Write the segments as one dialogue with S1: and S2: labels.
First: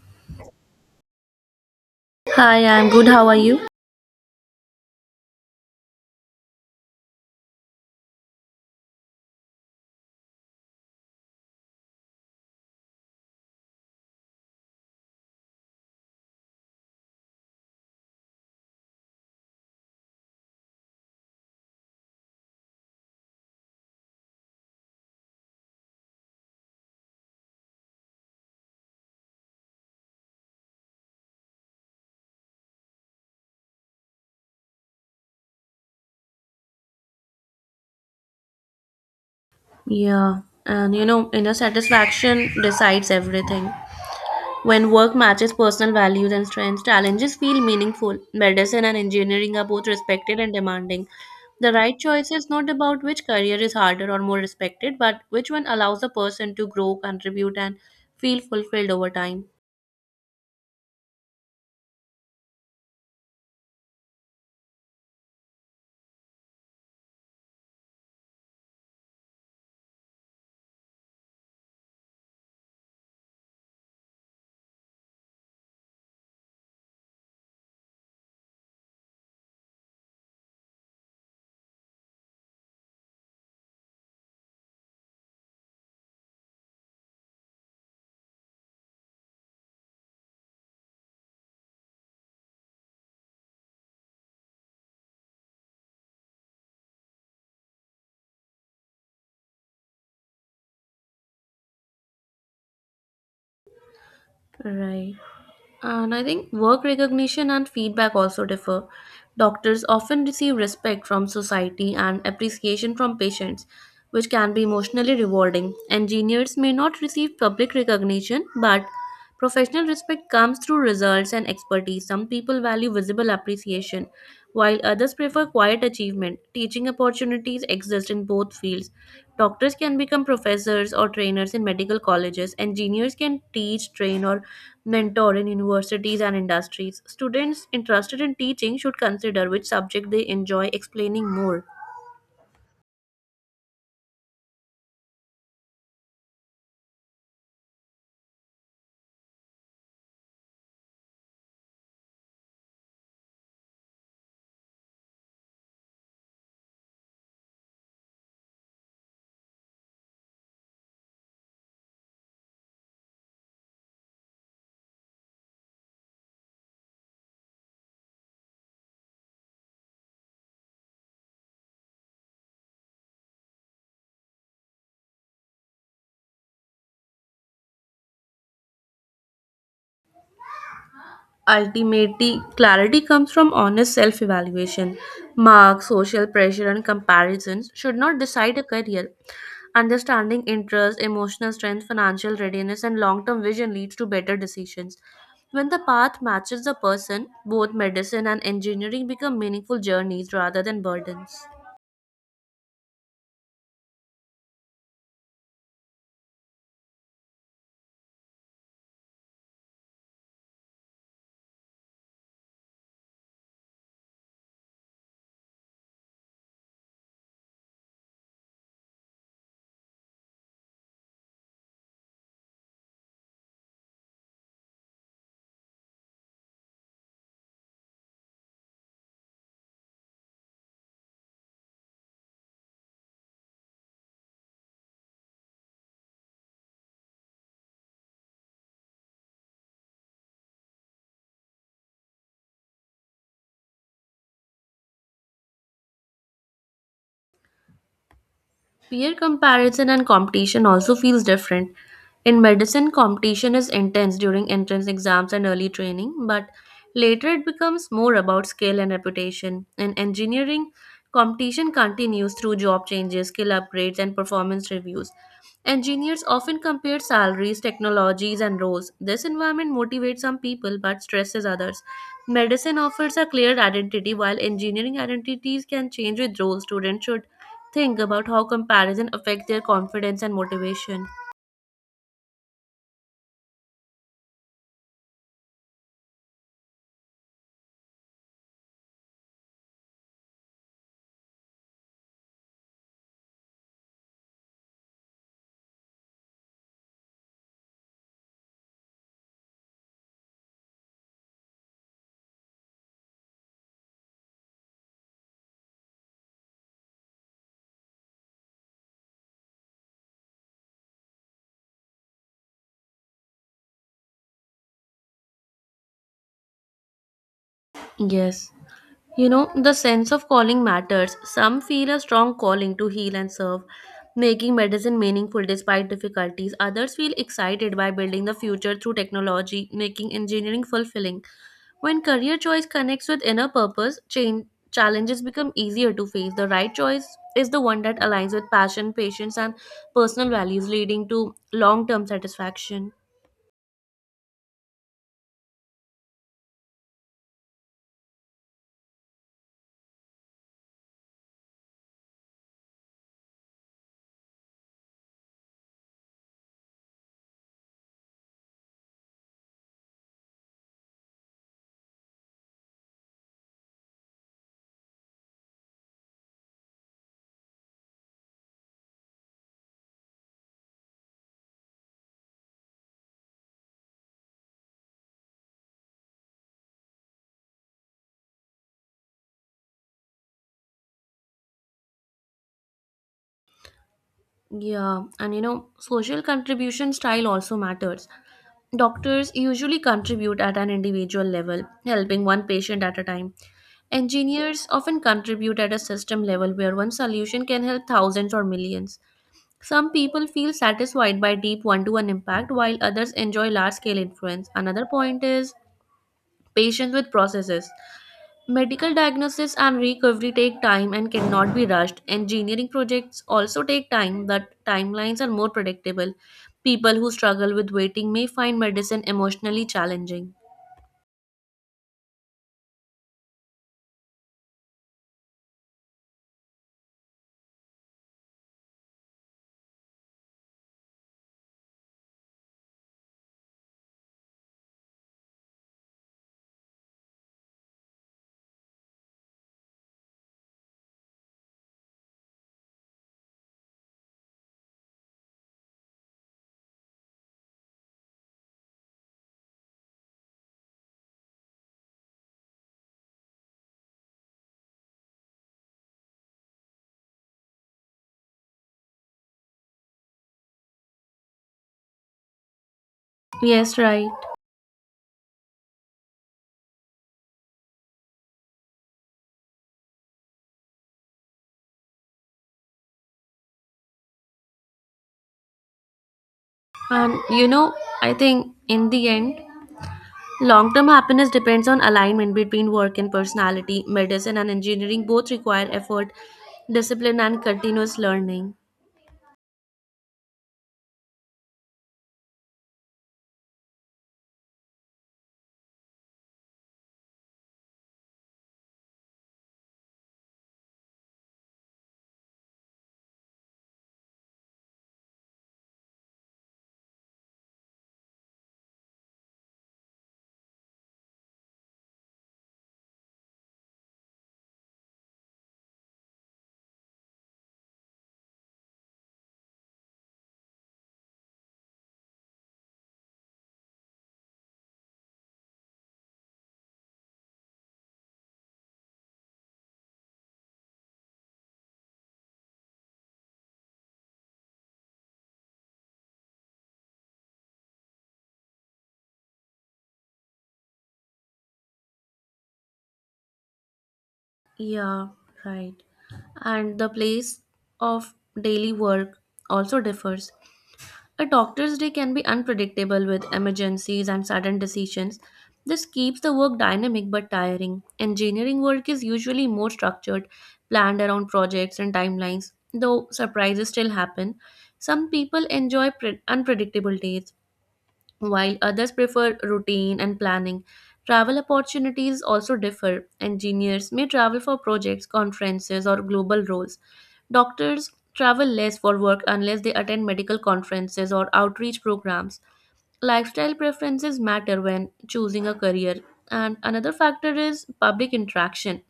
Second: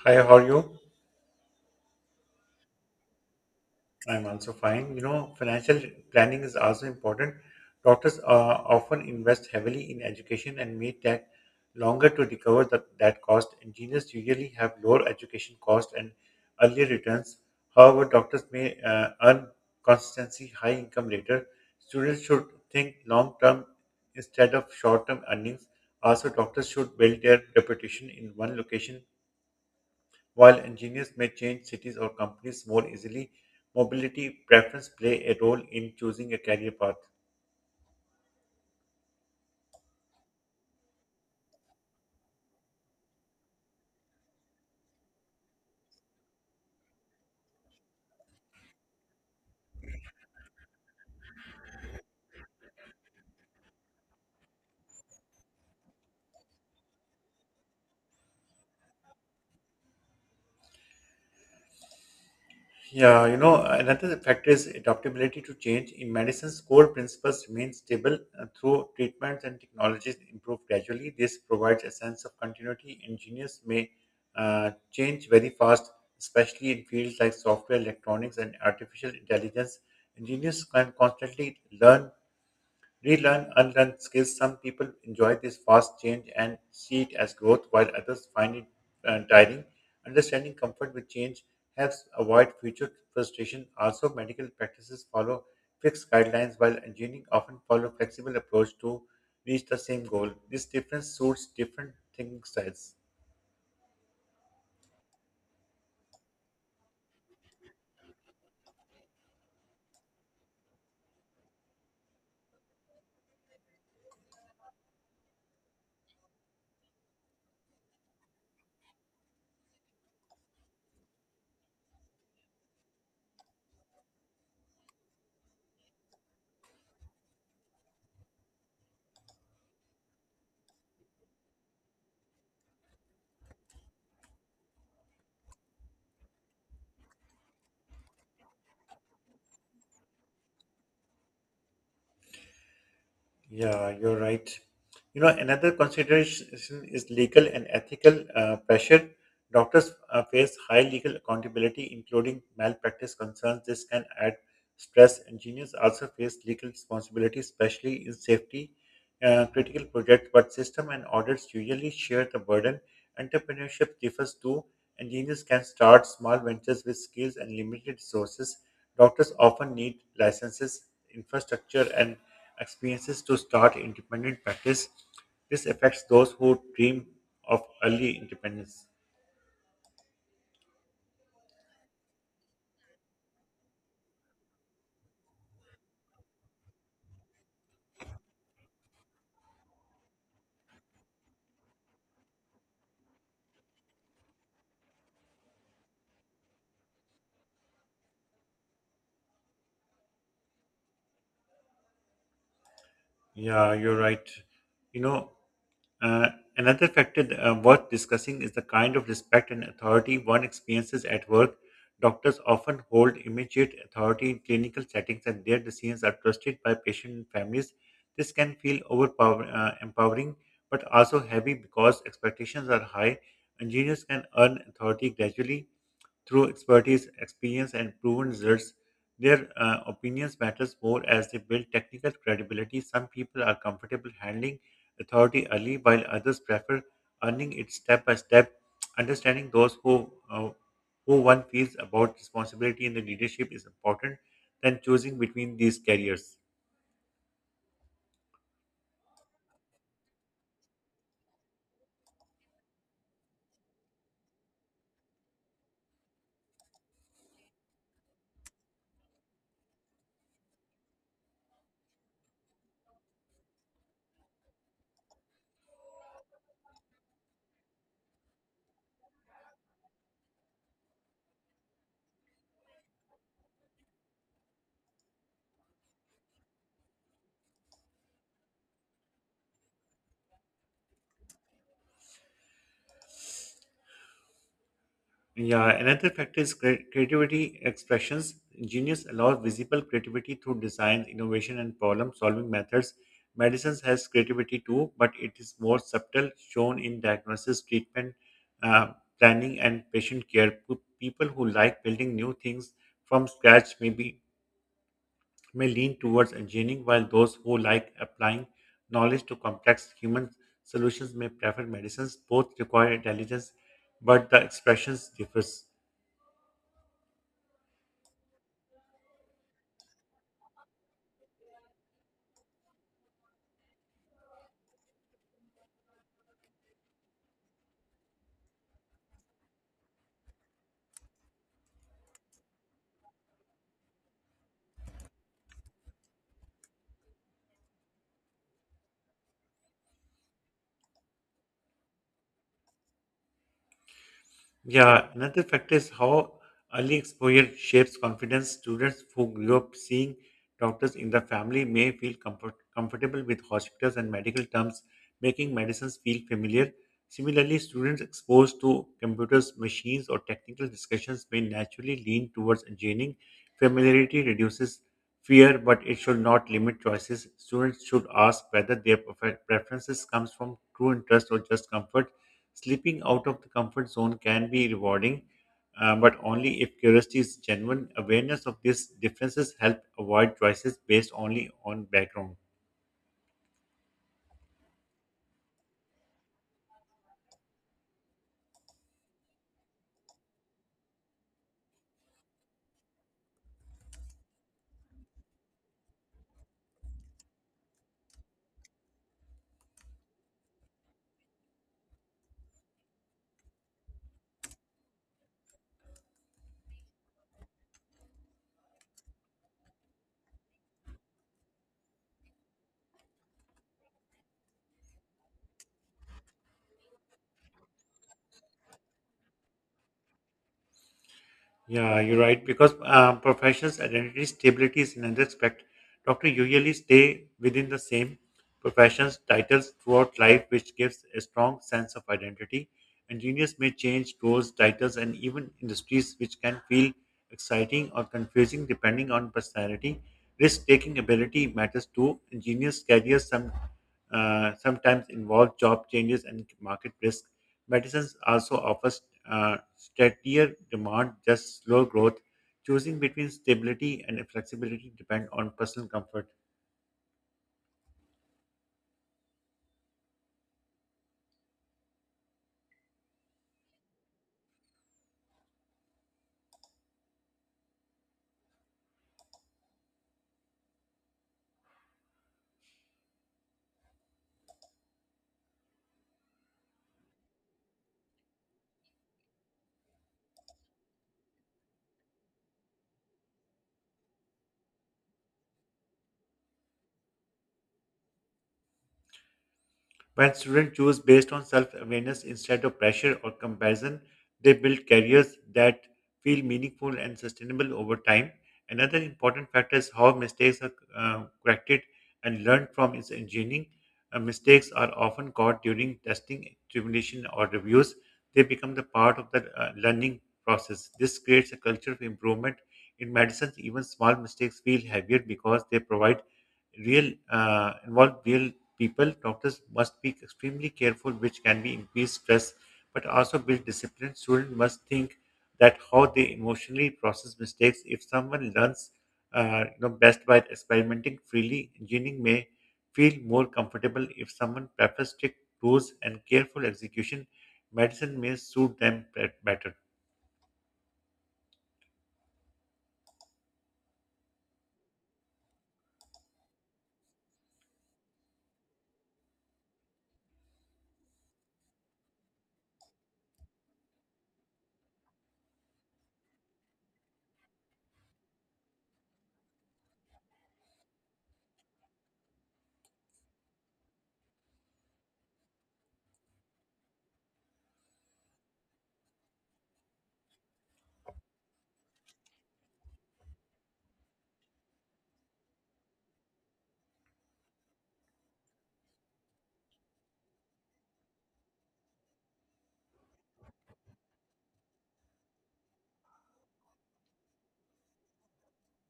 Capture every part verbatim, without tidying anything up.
S1: Hi, how are you?
S2: Hi, I'm good. How are you?
S1: I'm also fine. You know, financial planning is also important. Doctors uh, often invest heavily in education and may take longer to recover that, that cost. Engineers usually have lower education cost and earlier returns. However, doctors may uh, earn consistency high income later. Students should think long term instead of short term earnings. Also, doctors should build their reputation in one location. While engineers may change cities or companies more easily, mobility preference play a role in choosing a career path.
S2: Yeah, and you know, inner satisfaction decides everything. When work matches personal values and strengths, challenges feel meaningful. Medicine and engineering are both respected and demanding. The right choice is not about which career is harder or more respected, but which one allows a person to grow, contribute, and feel fulfilled over time.
S1: Yeah, you know, another factor is adaptability to change. In medicine's core principles remain stable uh, through treatments and technologies improve gradually. This provides a sense of continuity. Engineers may uh, change very fast, especially in fields like software, electronics, and artificial intelligence. Engineers can constantly learn, Relearn, unlearn skills. Some people enjoy this fast change and see it as growth, while others find it uh, tiring. Understanding comfort with change helps avoid future frustration. Also, medical practices follow fixed guidelines, while engineering often follow flexible approach to reach the same goal. This difference suits different thinking styles.
S2: Right. And I think work recognition and feedback also differ. Doctors often receive respect from society and appreciation from patients, which can be emotionally rewarding. Engineers may not receive public recognition, but professional respect comes through results and expertise. Some people value visible appreciation, while others prefer quiet achievement. Teaching opportunities exist in both fields. Doctors can become professors or trainers in medical colleges. Engineers can teach, train, or mentor in universities and industries. Students interested in teaching should consider which subject they enjoy explaining more.
S1: Yeah, you're right. You know, another consideration is legal and ethical uh, pressure. Doctors uh, face high legal accountability, including malpractice concerns. This can add stress. Engineers also face legal responsibility, especially in safety uh, critical projects, but system and audits usually share the burden. Entrepreneurship differs too. Engineers can start small ventures with skills and limited resources. Doctors often need licenses, infrastructure, and experiences to start independent practice. This affects those who dream of early independence.
S2: Ultimately, clarity comes from honest self evaluation. Marks, social pressure, and comparisons should not decide a career. Understanding interest, emotional strength, financial readiness, and long term vision leads to better decisions. When the path matches the person, both medicine and engineering become meaningful journeys rather than burdens.
S1: Yeah, you're right. You know, Uh, Another factor uh, worth discussing is the kind of respect and authority one experiences at work. Doctors often hold immediate authority in clinical settings, and their decisions are trusted by patient and families. This can feel overpower- uh, empowering, but also heavy because expectations are high. Engineers can earn authority gradually, through expertise, experience, and proven results. Their uh, opinions matters more as they build technical credibility. Some people are comfortable handling authority early, while others prefer earning it step by step. Understanding those who uh, who one feels about responsibility in the leadership is important than choosing between these careers.
S2: Peer comparison and competition also feels different. In medicine, competition is intense during entrance exams and early training, but later it becomes more about skill and reputation. In engineering, competition continues through job changes, skill upgrades, and performance reviews. Engineers often compare salaries, technologies, and roles. This environment motivates some people but stresses others. Medicine offers a clear identity, while engineering identities can change with roles. Students should think about how comparison affects their confidence and motivation.
S1: Yeah, another factor is cre- creativity expressions. Genius allows visible creativity through design, innovation, and problem-solving methods. Medicines has creativity too, but it is more subtle, shown in diagnosis, treatment, uh, planning, and patient care. Pe- People who like building new things from scratch may be may lean towards engineering, while those who like applying knowledge to complex human solutions may prefer medicines. Both require intelligence, but the expressions differs.
S2: Yes. You know, the sense of calling matters. Some feel a strong calling to heal and serve, making medicine meaningful despite difficulties. Others feel excited by building the future through technology, making engineering fulfilling. When career choice connects with inner purpose, change, challenges become easier to face. The right choice is the one that aligns with passion, patience, and personal values, leading to long term satisfaction.
S1: Yeah, another factor is how early exposure shapes confidence. Students who grew up seeing doctors in the family may feel comfort- comfortable with hospitals and medical terms, making medicines feel familiar. Similarly, students exposed to computers, machines, or technical discussions may naturally lean towards engineering. Familiarity reduces fear, but it should not limit choices. Students should ask whether their prefer- preferences comes from true interest or just comfort. Slipping out of the comfort zone can be rewarding, uh, but only if curiosity is genuine. Awareness of these differences help avoid choices based only on background.
S2: Yeah, and you know, social contribution style also matters. Doctors usually contribute at an individual level, helping one patient at a time. Engineers often contribute at a system level where one solution can help thousands or millions. Some people feel satisfied by deep one to one impact while others enjoy large scale influence. Another point is patience with processes. Medical diagnosis and recovery take time and cannot be rushed. Engineering projects also take time, but timelines are more predictable. People who struggle with waiting may find medicine emotionally challenging.
S1: Yeah, you're right. Because um, professionals' identity stability is another aspect. Doctors usually stay within the same profession's titles throughout life, which gives a strong sense of identity. Engineers may change roles, titles, and even industries, which can feel exciting or confusing depending on personality. Risk-taking ability matters too. Engineers' careers some uh, sometimes involve job changes and market risk. Medicines also offers uh, steadier demand, just slow growth. Choosing between stability and flexibility depend on personal comfort.
S2: Yes, right. And you know, I think in the end, long term happiness depends on alignment between work and personality. Medicine and engineering both require effort, discipline, and continuous learning.
S1: When students choose based on self awareness instead of pressure or comparison, they build careers that feel meaningful and sustainable over time. Another important factor is how mistakes are uh, corrected and learned from is engineering. Uh, mistakes are often caught during testing, examination, or reviews. They become the part of the uh, learning process. This creates a culture of improvement. In medicine, even small mistakes feel heavier because they provide real uh, involve real people. Doctors must be extremely careful, which can be increased stress, but also build discipline. Students must think that how they emotionally process mistakes. If someone learns, uh, you know, best by experimenting freely, engineering may feel more comfortable. If someone prefers strict rules and careful execution, medicine may suit them bet- better.
S2: Yeah, right. And the place of daily work also differs. A doctor's day can be unpredictable with emergencies and sudden decisions. This keeps the work dynamic but tiring. Engineering work is usually more structured, planned around projects and timelines, though surprises still happen. Some people enjoy pre- unpredictable days, while others prefer routine and planning. Travel opportunities also differ. Engineers may travel for projects, conferences, or global roles. Doctors travel less for work unless they attend medical conferences or outreach programs. Lifestyle preferences matter when choosing a career. And another factor is public interaction.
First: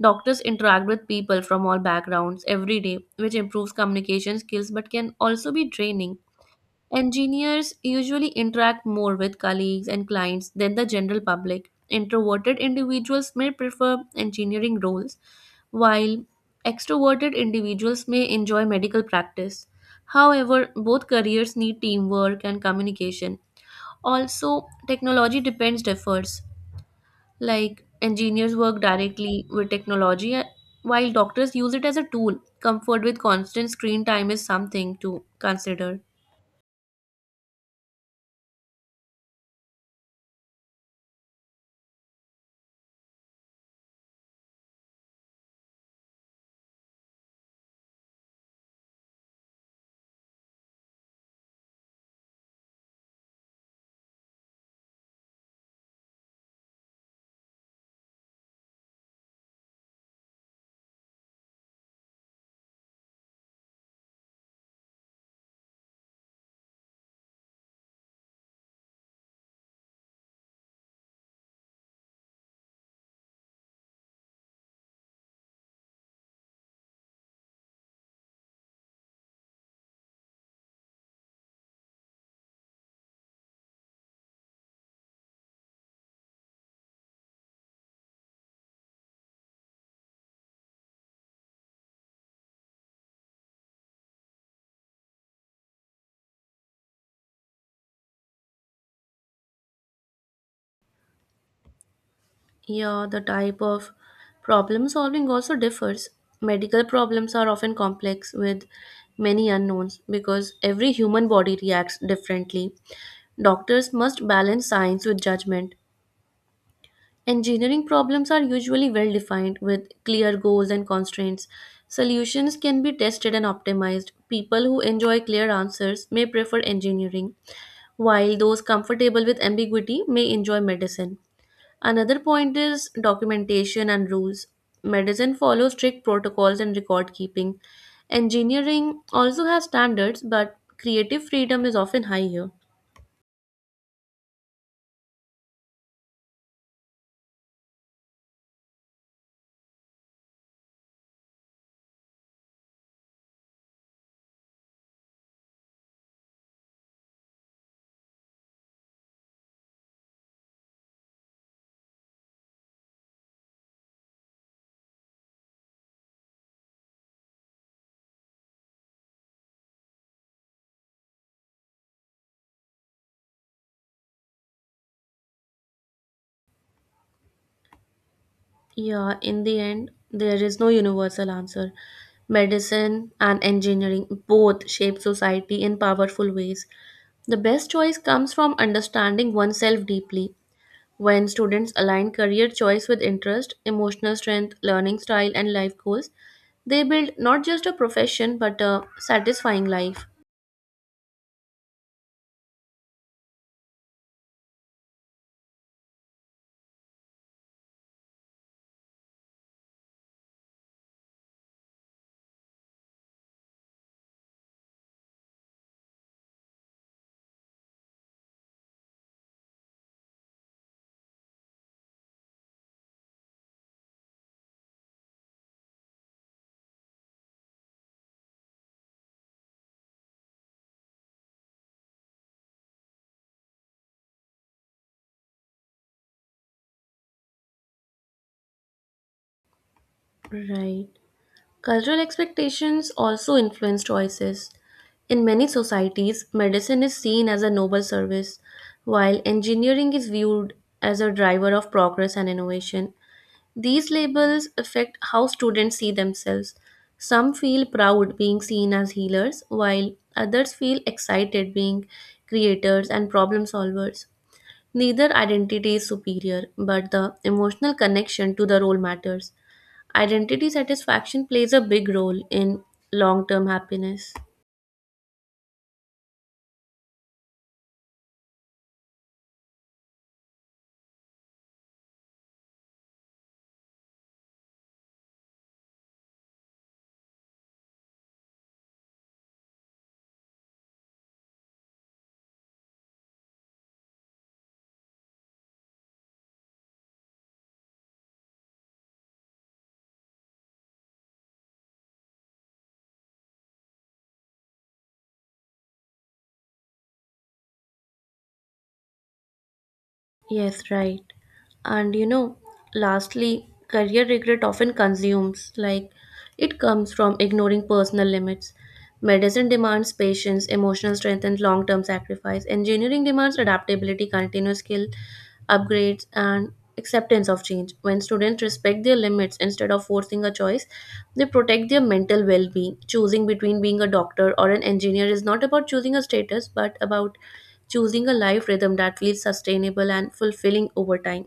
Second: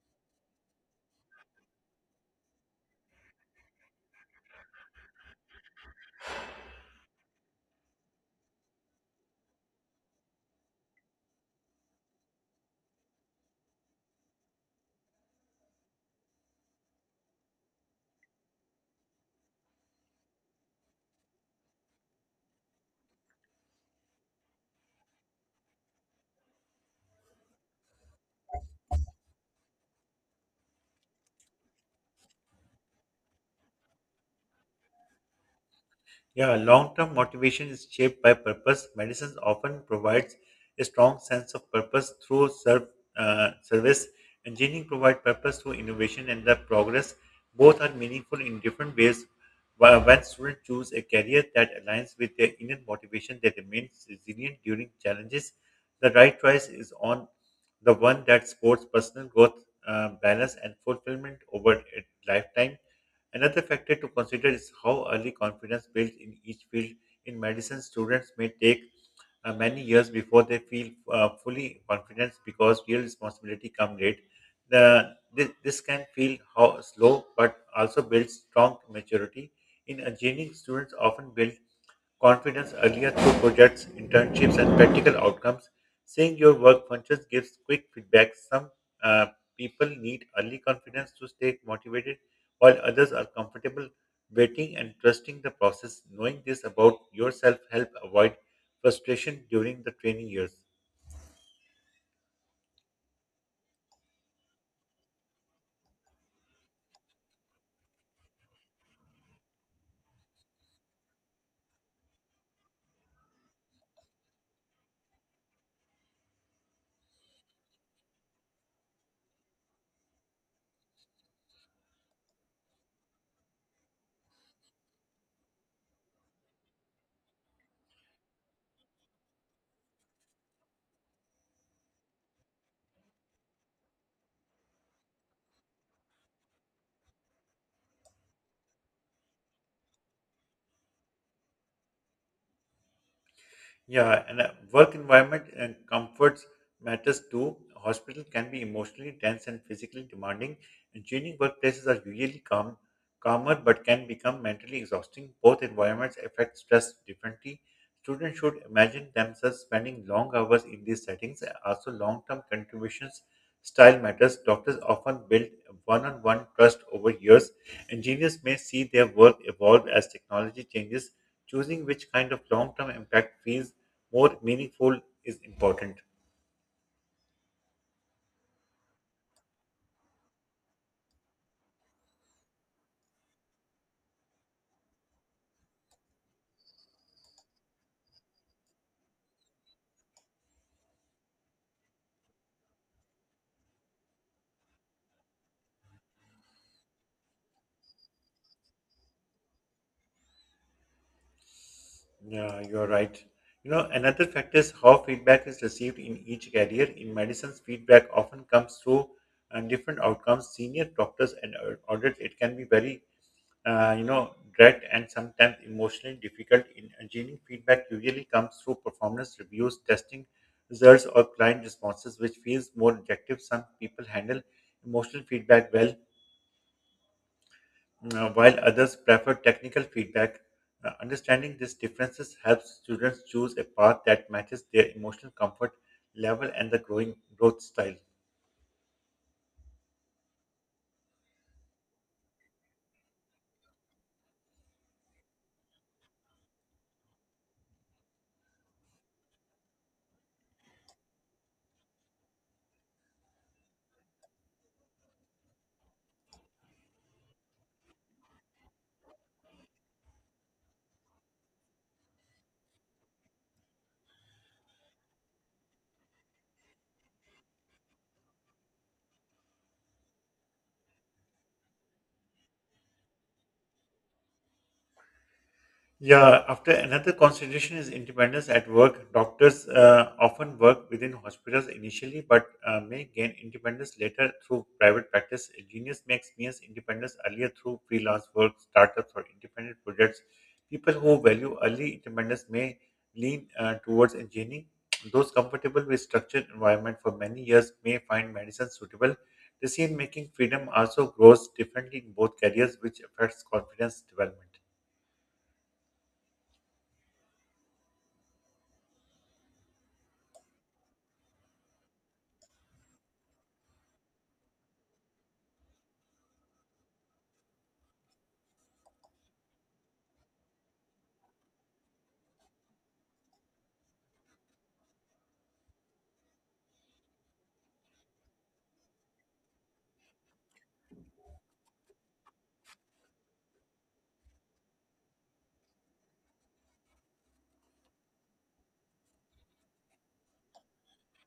S2: Doctors interact with people from all backgrounds every day, which improves communication skills but can also be draining. Engineers usually interact more with colleagues and clients than the general public. Introverted individuals may prefer engineering roles, while extroverted individuals may enjoy medical practice. However, both careers need teamwork and communication. Also, technology depends differs. Like, engineers work directly with technology, uh, while doctors use it as a tool. Comfort with constant screen time is something to consider.
S1: Yeah, long term motivation is shaped by purpose. Medicine often provides a strong sense of purpose through serv- uh, service. Engineering provides purpose through innovation and the progress. Both are meaningful in different ways. Wh- When students choose a career that aligns with their inner motivation, they remain resilient during challenges. The right choice is on the one that supports personal growth, uh, balance, and fulfillment over a lifetime. Another factor to consider is how early confidence builds in each field. In medicine, students may take uh, many years before they feel uh, fully confident because real responsibility comes late. The, this, this can feel how slow, but also builds strong maturity. In engineering, students often build confidence earlier through projects, internships, and practical outcomes. Seeing your work functions gives quick feedback. Some uh, people need early confidence to stay motivated, while others are comfortable waiting and trusting the process. Knowing this about yourself help avoid frustration during the training years.
S2: Yeah, the type of problem solving also differs. Medical problems are often complex with many unknowns because every human body reacts differently. Doctors must balance science with judgment. Engineering problems are usually well defined with clear goals and constraints. Solutions can be tested and optimized. People who enjoy clear answers may prefer engineering, while those comfortable with ambiguity may enjoy medicine. Another point is documentation and rules. Medicine follows strict protocols and record keeping. Engineering also has standards, but creative freedom is often higher.
S1: Yeah, and uh, work environment and comforts matters too. Hospital can be emotionally tense and physically demanding. And changing workplaces are usually calm, calmer, but can become mentally exhausting. Both environments affect stress differently. Students should imagine themselves spending long hours in these settings. Also, long-term contributions style matters. Doctors often build one-on-one trust over years. Engineers may see their work evolve as technology changes. Choosing which kind of long term impact feels more meaningful is important.
S2: Yeah, in the end, there is no universal answer. Medicine and engineering both shape society in powerful ways. The best choice comes from understanding oneself deeply. When students align career choice with interest, emotional strength, learning style, and life goals, they build not just a profession but a satisfying life.
S1: Yeah, you're right. You know, another factor is how feedback is received in each career. In medicines, feedback often comes through uh, different outcomes. Senior doctors and au- audits, it can be very, uh, you know, direct and sometimes emotionally difficult. In engineering, feedback usually comes through performance reviews, testing results, or client responses, which feels more objective. Some people handle emotional feedback well, Now, while others prefer technical feedback, uh, understanding these differences helps students choose a path that matches their emotional comfort level and the growing growth style.
S2: Right. Cultural expectations also influence choices. In many societies, medicine is seen as a noble service, while engineering is viewed as a driver of progress and innovation. These labels affect how students see themselves. Some feel proud being seen as healers, while others feel excited being creators and problem solvers. Neither identity is superior, but the emotional connection to the role matters. Identity satisfaction plays a big role in long term happiness.
S1: Yeah, after another consideration is independence at work. Doctors uh, often work within hospitals initially, but uh, may gain independence later through private practice. A genius may experience independence earlier through freelance work, startups, or independent projects. People who value early independence may lean uh, towards engineering. Those comfortable with structured environment for many years may find medicine suitable. Decision making freedom also grows differently in both careers, which affects confidence development.
S2: Yes, right. And you know, lastly, career regret often consumes, like, it comes from ignoring personal limits. Medicine demands patience, emotional strength, and long term sacrifice. Engineering demands adaptability, continuous skill upgrades, and acceptance of change. When students respect their limits instead of forcing a choice, they protect their mental well being. Choosing between being a doctor or an engineer is not about choosing a status, but about choosing a life rhythm that feels sustainable and fulfilling over time.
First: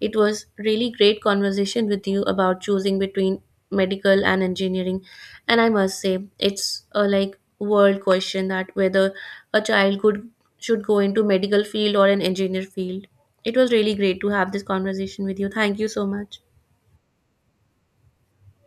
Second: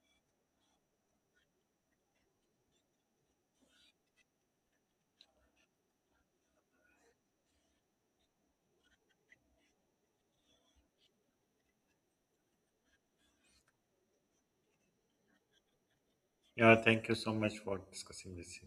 S2: It was really great conversation with you about choosing between medical and engineering, and I must say it's a like world question that whether a child could should go into medical field or an engineer field. It was really great to have this conversation with you. Thank you so much.
S1: Yeah, thank you so much for discussing this.